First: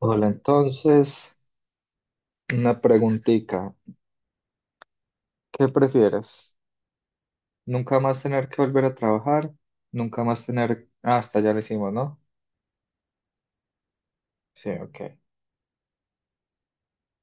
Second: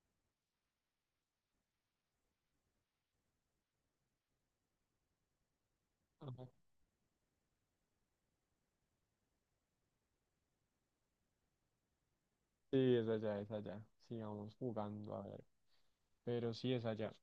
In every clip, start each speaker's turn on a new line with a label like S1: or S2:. S1: Hola, entonces, una preguntita. ¿Qué
S2: Ajá.
S1: prefieres? ¿Nunca más tener que volver a trabajar? ¿Nunca más tener... Ah, hasta ya lo hicimos, ¿no?
S2: Sí, es allá, es allá. Sigamos
S1: Sí, ok.
S2: jugando, a ver. Pero sí es allá.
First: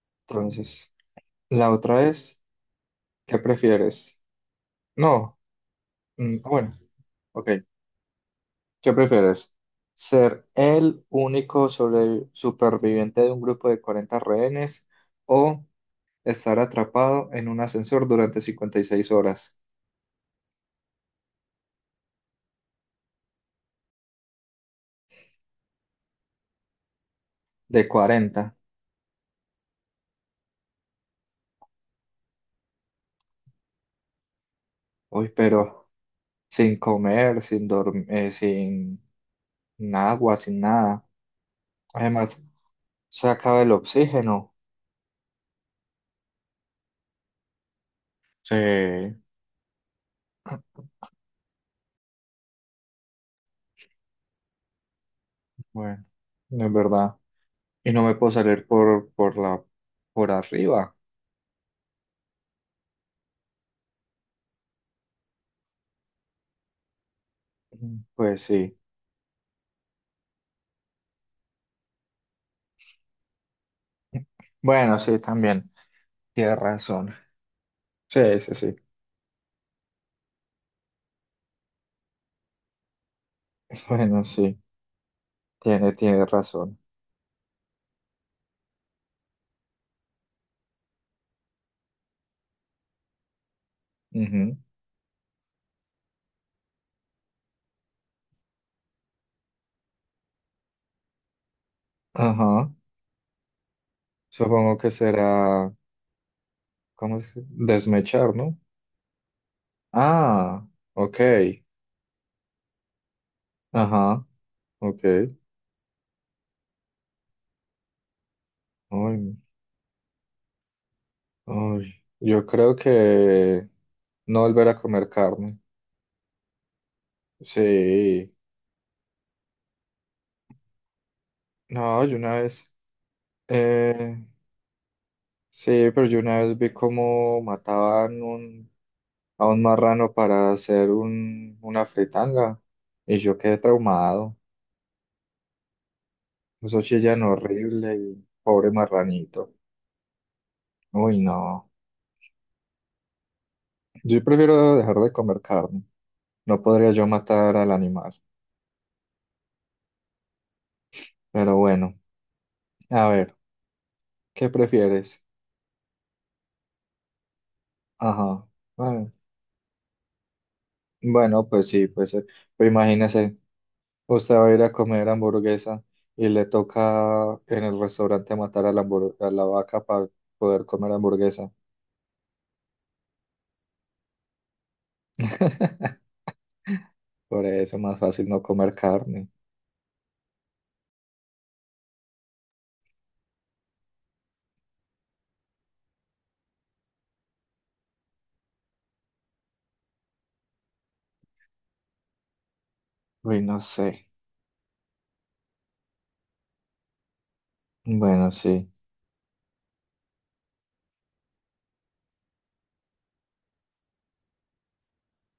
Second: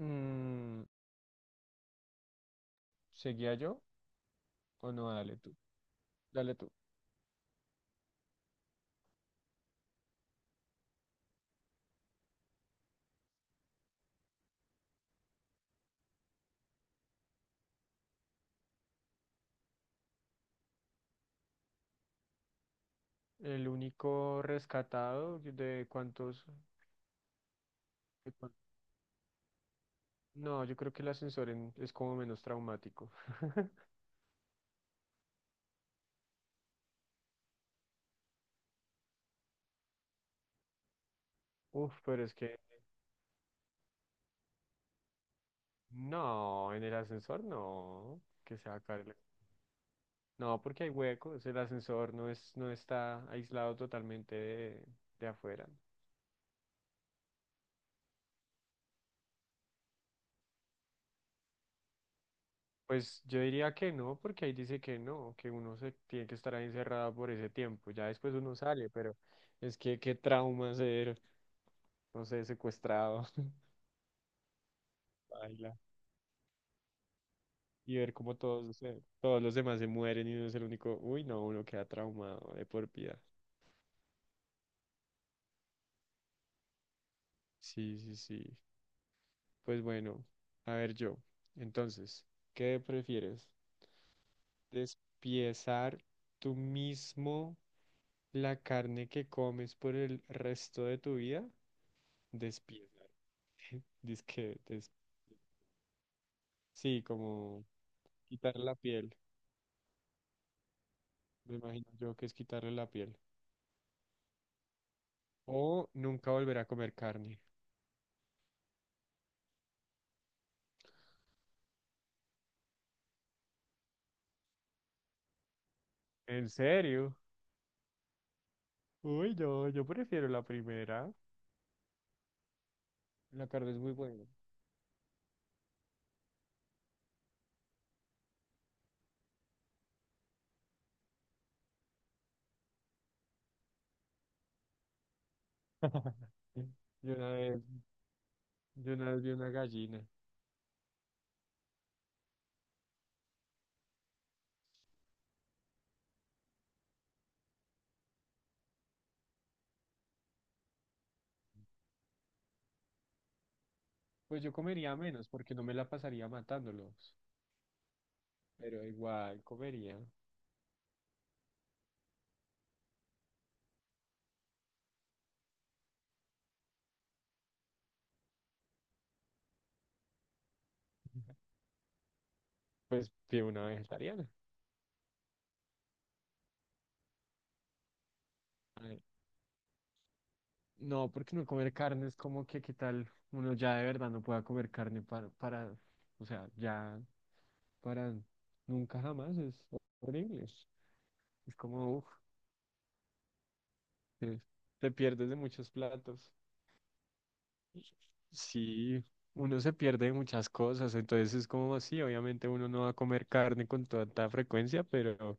S2: Mm,
S1: Entonces, la otra es, ¿qué
S2: ¿Seguía yo
S1: prefieres?
S2: o no? Dale
S1: No,
S2: tú. Dale tú.
S1: bueno, ok. ¿Qué prefieres? ¿Ser el único superviviente de un grupo de 40 rehenes o estar atrapado en un ascensor durante 56 horas
S2: El único rescatado de cuántos...
S1: de
S2: de cuán-
S1: 40?
S2: No, yo creo que el ascensor es como menos traumático.
S1: Uy, pero... sin comer, sin dormir, sin agua, sin nada.
S2: Uf, pero es
S1: Además,
S2: que...
S1: se acaba el oxígeno.
S2: No, en el ascensor no. Que se va a caer.
S1: Sí,
S2: No, porque hay huecos, el ascensor no es, no está aislado totalmente de afuera.
S1: bueno, es verdad. Y no me puedo salir por arriba.
S2: Pues yo diría que no, porque ahí dice que no, que uno se tiene que estar ahí encerrado por ese tiempo. Ya después
S1: Pues
S2: uno
S1: sí.
S2: sale, pero es que qué trauma ser, no sé, secuestrado,
S1: Bueno, sí, también.
S2: baila,
S1: Tiene razón.
S2: y ver cómo
S1: Sí, sí, sí.
S2: todos los demás se mueren y uno es el único. Uy, no, uno queda traumado de por vida.
S1: Bueno, sí. Tiene razón.
S2: Sí, sí, sí. Pues bueno, a ver yo. Entonces, ¿qué prefieres?
S1: Ujú.
S2: Despiezar tú mismo la carne que comes por el resto de tu vida,
S1: Ajá.
S2: despieza. Dizque,
S1: Supongo que será,
S2: sí,
S1: ¿cómo es? Que?
S2: como
S1: Desmechar, ¿no?
S2: quitar la piel.
S1: Ah, ok.
S2: Me imagino yo que es quitarle la piel.
S1: Ajá, ok.
S2: O nunca volver a comer carne.
S1: Ay, uy, yo creo que no volver a comer carne.
S2: ¿En serio?
S1: Sí,
S2: Uy, yo prefiero la primera.
S1: no, yo una vez,
S2: La carne es muy
S1: eh,
S2: buena.
S1: sí, pero yo una vez vi cómo mataban a un marrano para hacer una fritanga y yo quedé traumado. Eso
S2: Yo
S1: chillan
S2: una vez,
S1: horrible y pobre
S2: yo una vez vi una
S1: marranito.
S2: gallina.
S1: Uy, no. Yo prefiero dejar de comer carne. No podría yo matar al animal. Pero bueno, a ver,
S2: Pues
S1: ¿qué
S2: yo comería
S1: prefieres?
S2: menos porque no me la pasaría matándolos.
S1: Ajá.
S2: Pero
S1: Bueno.
S2: igual comería.
S1: Bueno, pues sí, pues imagínese, usted va a ir a comer hamburguesa y le toca en el restaurante matar a la, a la vaca para poder comer hamburguesa.
S2: Pues fui una vegetariana.
S1: Por eso es más fácil no comer
S2: Ay,
S1: carne.
S2: no, porque no comer carne es como que, ¿qué tal? Uno ya de verdad no pueda comer carne para, o sea, ya para nunca jamás es horrible. Es como, uff,
S1: Uy, no sé.
S2: te, te pierdes de muchos platos.
S1: Bueno, sí.
S2: Sí, uno se pierde de muchas cosas, entonces es como así, obviamente uno no va a comer carne con tanta frecuencia, pero,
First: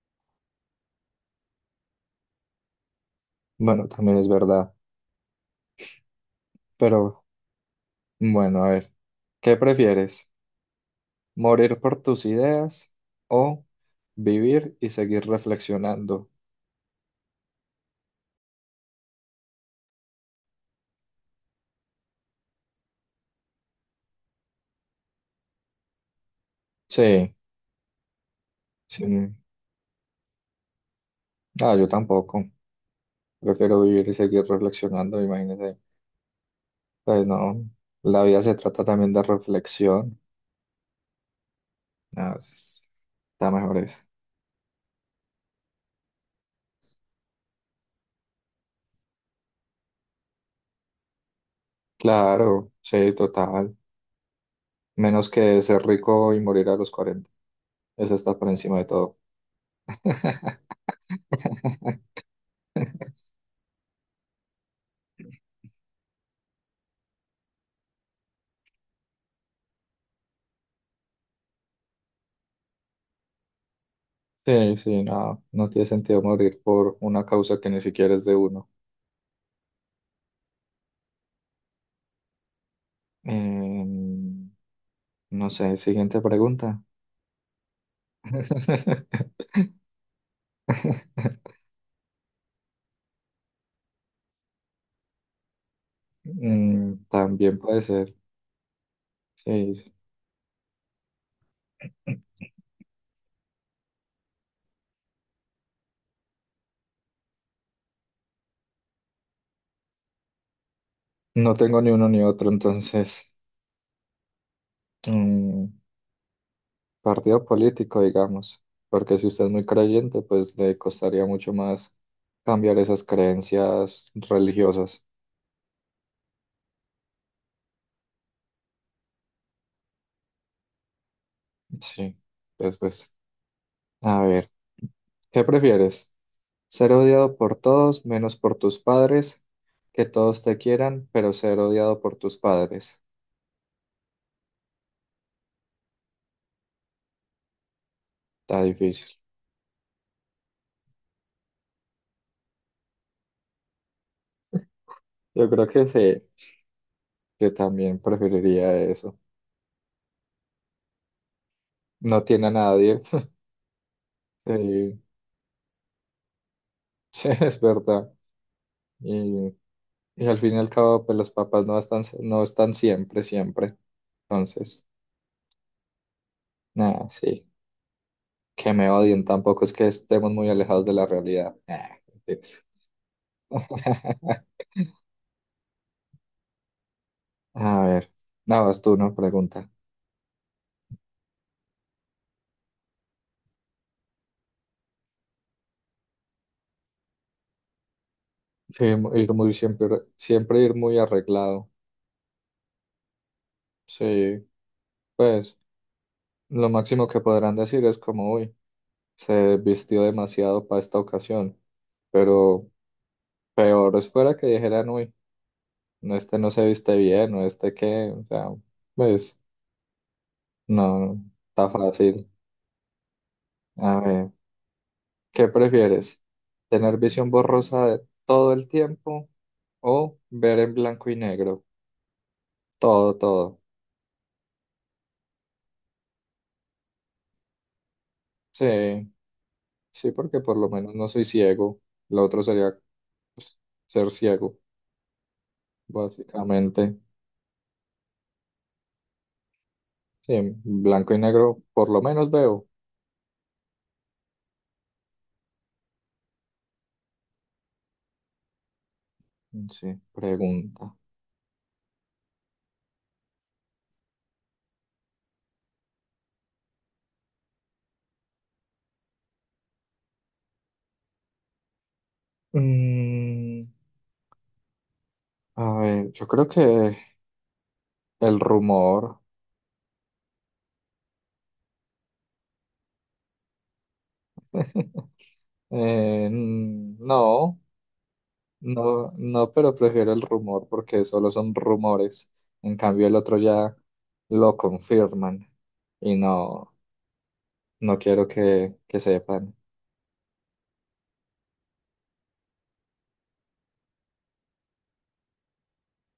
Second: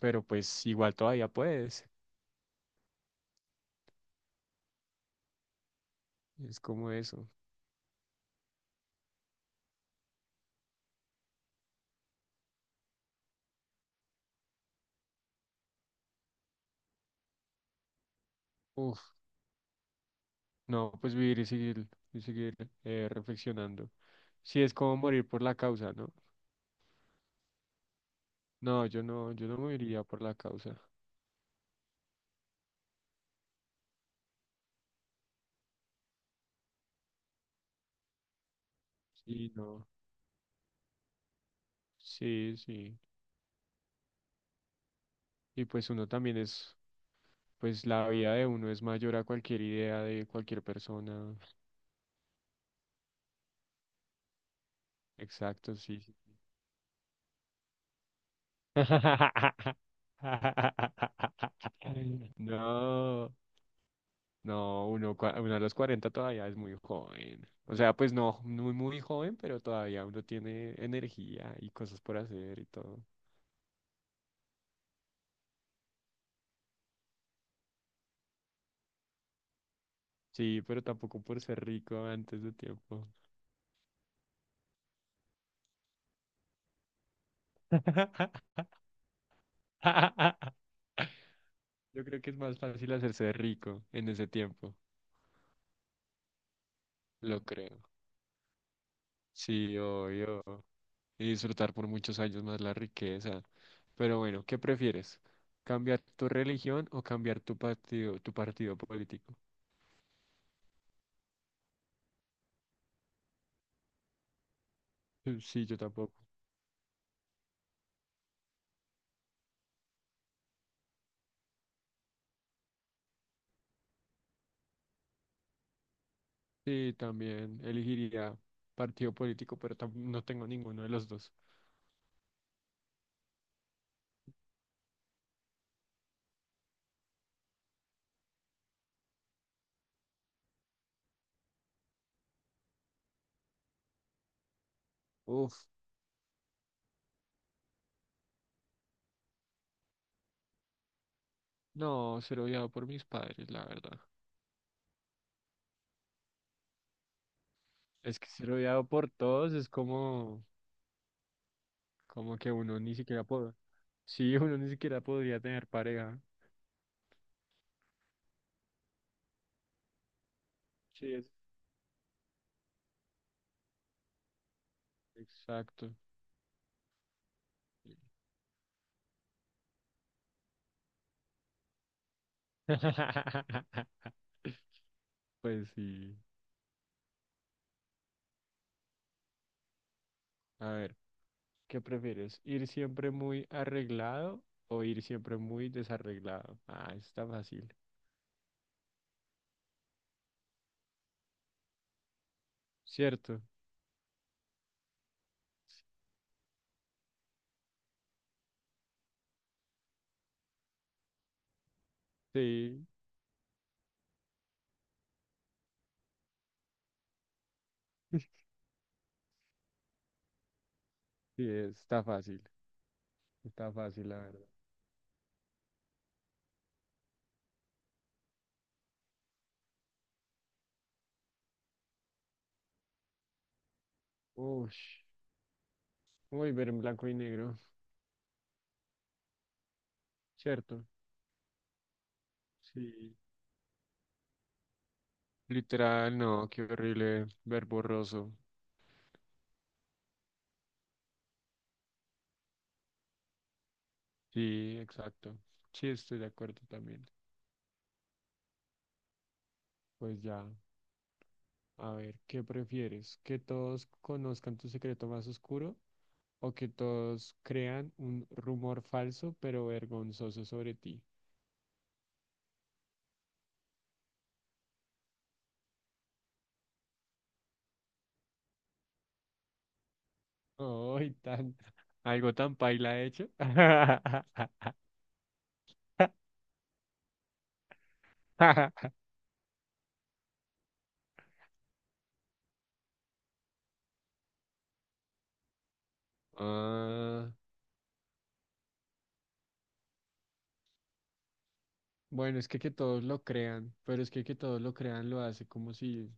S2: pero pues igual todavía puedes.
S1: Bueno, también es verdad.
S2: Es como
S1: Pero
S2: eso.
S1: bueno, a ver, ¿qué prefieres? ¿Morir por tus ideas o vivir y seguir reflexionando?
S2: Uf, no, pues vivir y seguir, y seguir reflexionando. Si es como morir por la causa, ¿no?
S1: Sí,
S2: No, yo
S1: sí.
S2: no, yo no moriría por la causa.
S1: Ah, yo tampoco. Prefiero vivir y seguir reflexionando, imagínese. Pues no, la vida se trata también de
S2: Sí, no.
S1: reflexión. No,
S2: Sí,
S1: es-
S2: sí.
S1: Está mejor eso.
S2: Y pues uno también es, pues la vida de uno es mayor a cualquier idea de cualquier persona.
S1: Claro, sí, total. Menos que
S2: Exacto,
S1: ser
S2: sí. Sí, sí.
S1: rico y morir a los 40. Eso está por encima de todo.
S2: No. No, uno, uno a los 40 todavía es muy joven. O sea, pues no, muy, muy joven, pero todavía uno tiene energía y cosas por hacer y todo.
S1: Sí, sí, no, no tiene sentido morir por una causa que ni siquiera es de uno.
S2: Sí, pero tampoco por ser rico antes de tiempo.
S1: Em, no sé, siguiente pregunta.
S2: Yo creo que es más fácil hacerse rico en ese tiempo.
S1: Mm,
S2: Lo
S1: también
S2: creo.
S1: puede ser. Sí,
S2: Sí,
S1: sí.
S2: obvio. Y disfrutar por muchos años más la riqueza. Pero bueno, ¿qué prefieres? ¿Cambiar tu religión o cambiar tu partido político?
S1: No tengo ni uno ni otro, entonces,
S2: Sí,
S1: mm,
S2: yo tampoco.
S1: partido político, digamos, porque si usted es muy creyente, pues le costaría mucho más cambiar esas creencias religiosas.
S2: Sí, también elegiría partido político, pero no tengo ninguno de los dos.
S1: Sí, después, a ver, ¿qué prefieres? ¿Ser odiado por todos menos por tus padres? Que todos te quieran, pero ser odiado por tus padres.
S2: Uf,
S1: Está difícil.
S2: no, ser odiado por mis padres, la verdad.
S1: Yo creo que sí, que también
S2: Es que ser
S1: preferiría
S2: odiado por
S1: eso.
S2: todos es como,
S1: No
S2: como
S1: tiene a
S2: que uno ni
S1: nadie.
S2: siquiera puede. Sí, uno ni
S1: Sí,
S2: siquiera podría tener pareja.
S1: sí, es verdad. Y y al fin y al cabo,
S2: Sí,
S1: pues
S2: es.
S1: los papás no están, siempre, siempre. Entonces,
S2: Exacto.
S1: nada, sí, que me odien, tampoco es que estemos muy alejados de la realidad. Nah, mentiras.
S2: Pues sí.
S1: A ver, nada, vas tú, ¿no? Pregunta.
S2: A ver, ¿qué prefieres? ¿Ir siempre muy arreglado o ir siempre muy desarreglado? Ah, está fácil.
S1: Sí, siempre ir muy arreglado.
S2: ¿Cierto?
S1: Sí, pues lo máximo que podrán decir es como, uy, se vistió demasiado para esta ocasión, pero
S2: Sí.
S1: peor es fuera que dijeran, uy, no, este no se viste bien, o este qué, o sea, pues. No,
S2: Sí,
S1: está fácil.
S2: está
S1: A
S2: fácil, la
S1: ver,
S2: verdad.
S1: ¿qué prefieres? ¿Tener visión borrosa de todo el tiempo o ver en blanco y negro? Todo, todo.
S2: Uy, uy, ver en blanco y negro,
S1: Sí, sí, porque por lo
S2: ¿cierto?
S1: menos no soy ciego. Lo otro sería
S2: Sí.
S1: pues, ser ciego,
S2: Literal, no, qué
S1: básicamente.
S2: horrible ver borroso.
S1: Sí, en blanco y negro por lo menos veo.
S2: Sí, exacto. Sí, estoy de acuerdo también.
S1: Sí,
S2: Pues ya,
S1: pregunta.
S2: a ver, ¿qué prefieres? ¿Que todos conozcan tu secreto más oscuro o que todos crean un rumor falso pero vergonzoso sobre ti?
S1: Mm, a ver, yo creo que el rumor.
S2: Ay, algo tan paila hecho.
S1: Mm, no. No, no, pero prefiero el rumor porque solo son rumores. En cambio, el otro ya lo confirman y no,
S2: Ah,
S1: no quiero que sepan.
S2: bueno, es que todos lo crean, pero es que todos lo crean lo hace como si...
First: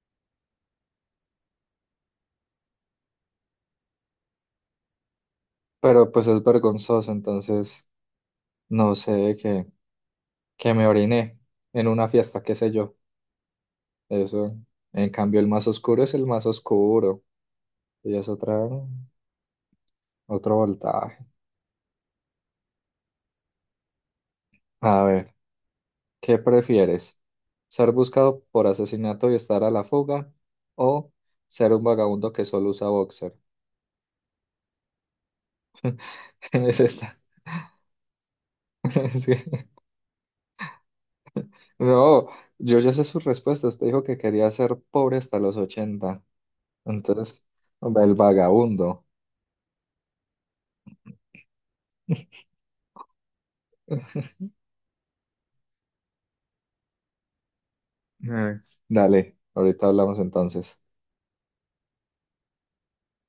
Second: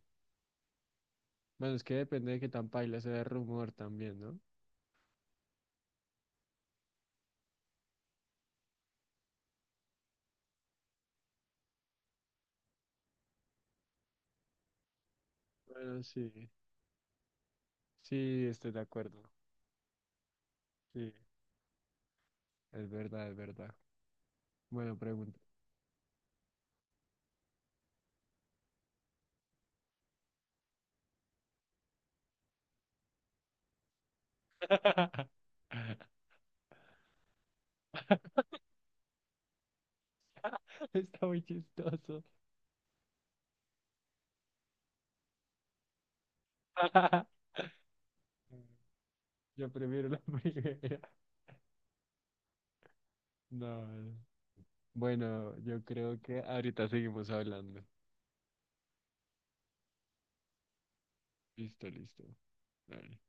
S2: Bueno, es que depende de qué tan paila sea el rumor también, ¿no?
S1: Pero pues es vergonzoso, entonces no sé que me oriné en una fiesta, qué sé yo. Eso. En cambio, el más oscuro
S2: Bueno,
S1: es el
S2: sí,
S1: más oscuro y es
S2: sí, estoy de acuerdo.
S1: otro
S2: Sí,
S1: voltaje.
S2: es verdad, es verdad. Bueno,
S1: A ver.
S2: pregunta.
S1: ¿Qué prefieres? ¿Ser buscado por asesinato y estar a la fuga? ¿O ser un vagabundo que solo usa boxer? Es esta. Es
S2: Está muy chistoso.
S1: no, yo ya sé sus respuestas. Usted dijo que quería ser pobre hasta los 80. Entonces, hombre, el vagabundo.
S2: Yo prefiero la primera. No. Bueno, yo creo que ahorita seguimos hablando.
S1: Ay, dale, ahorita hablamos entonces.
S2: Listo, listo. Dale.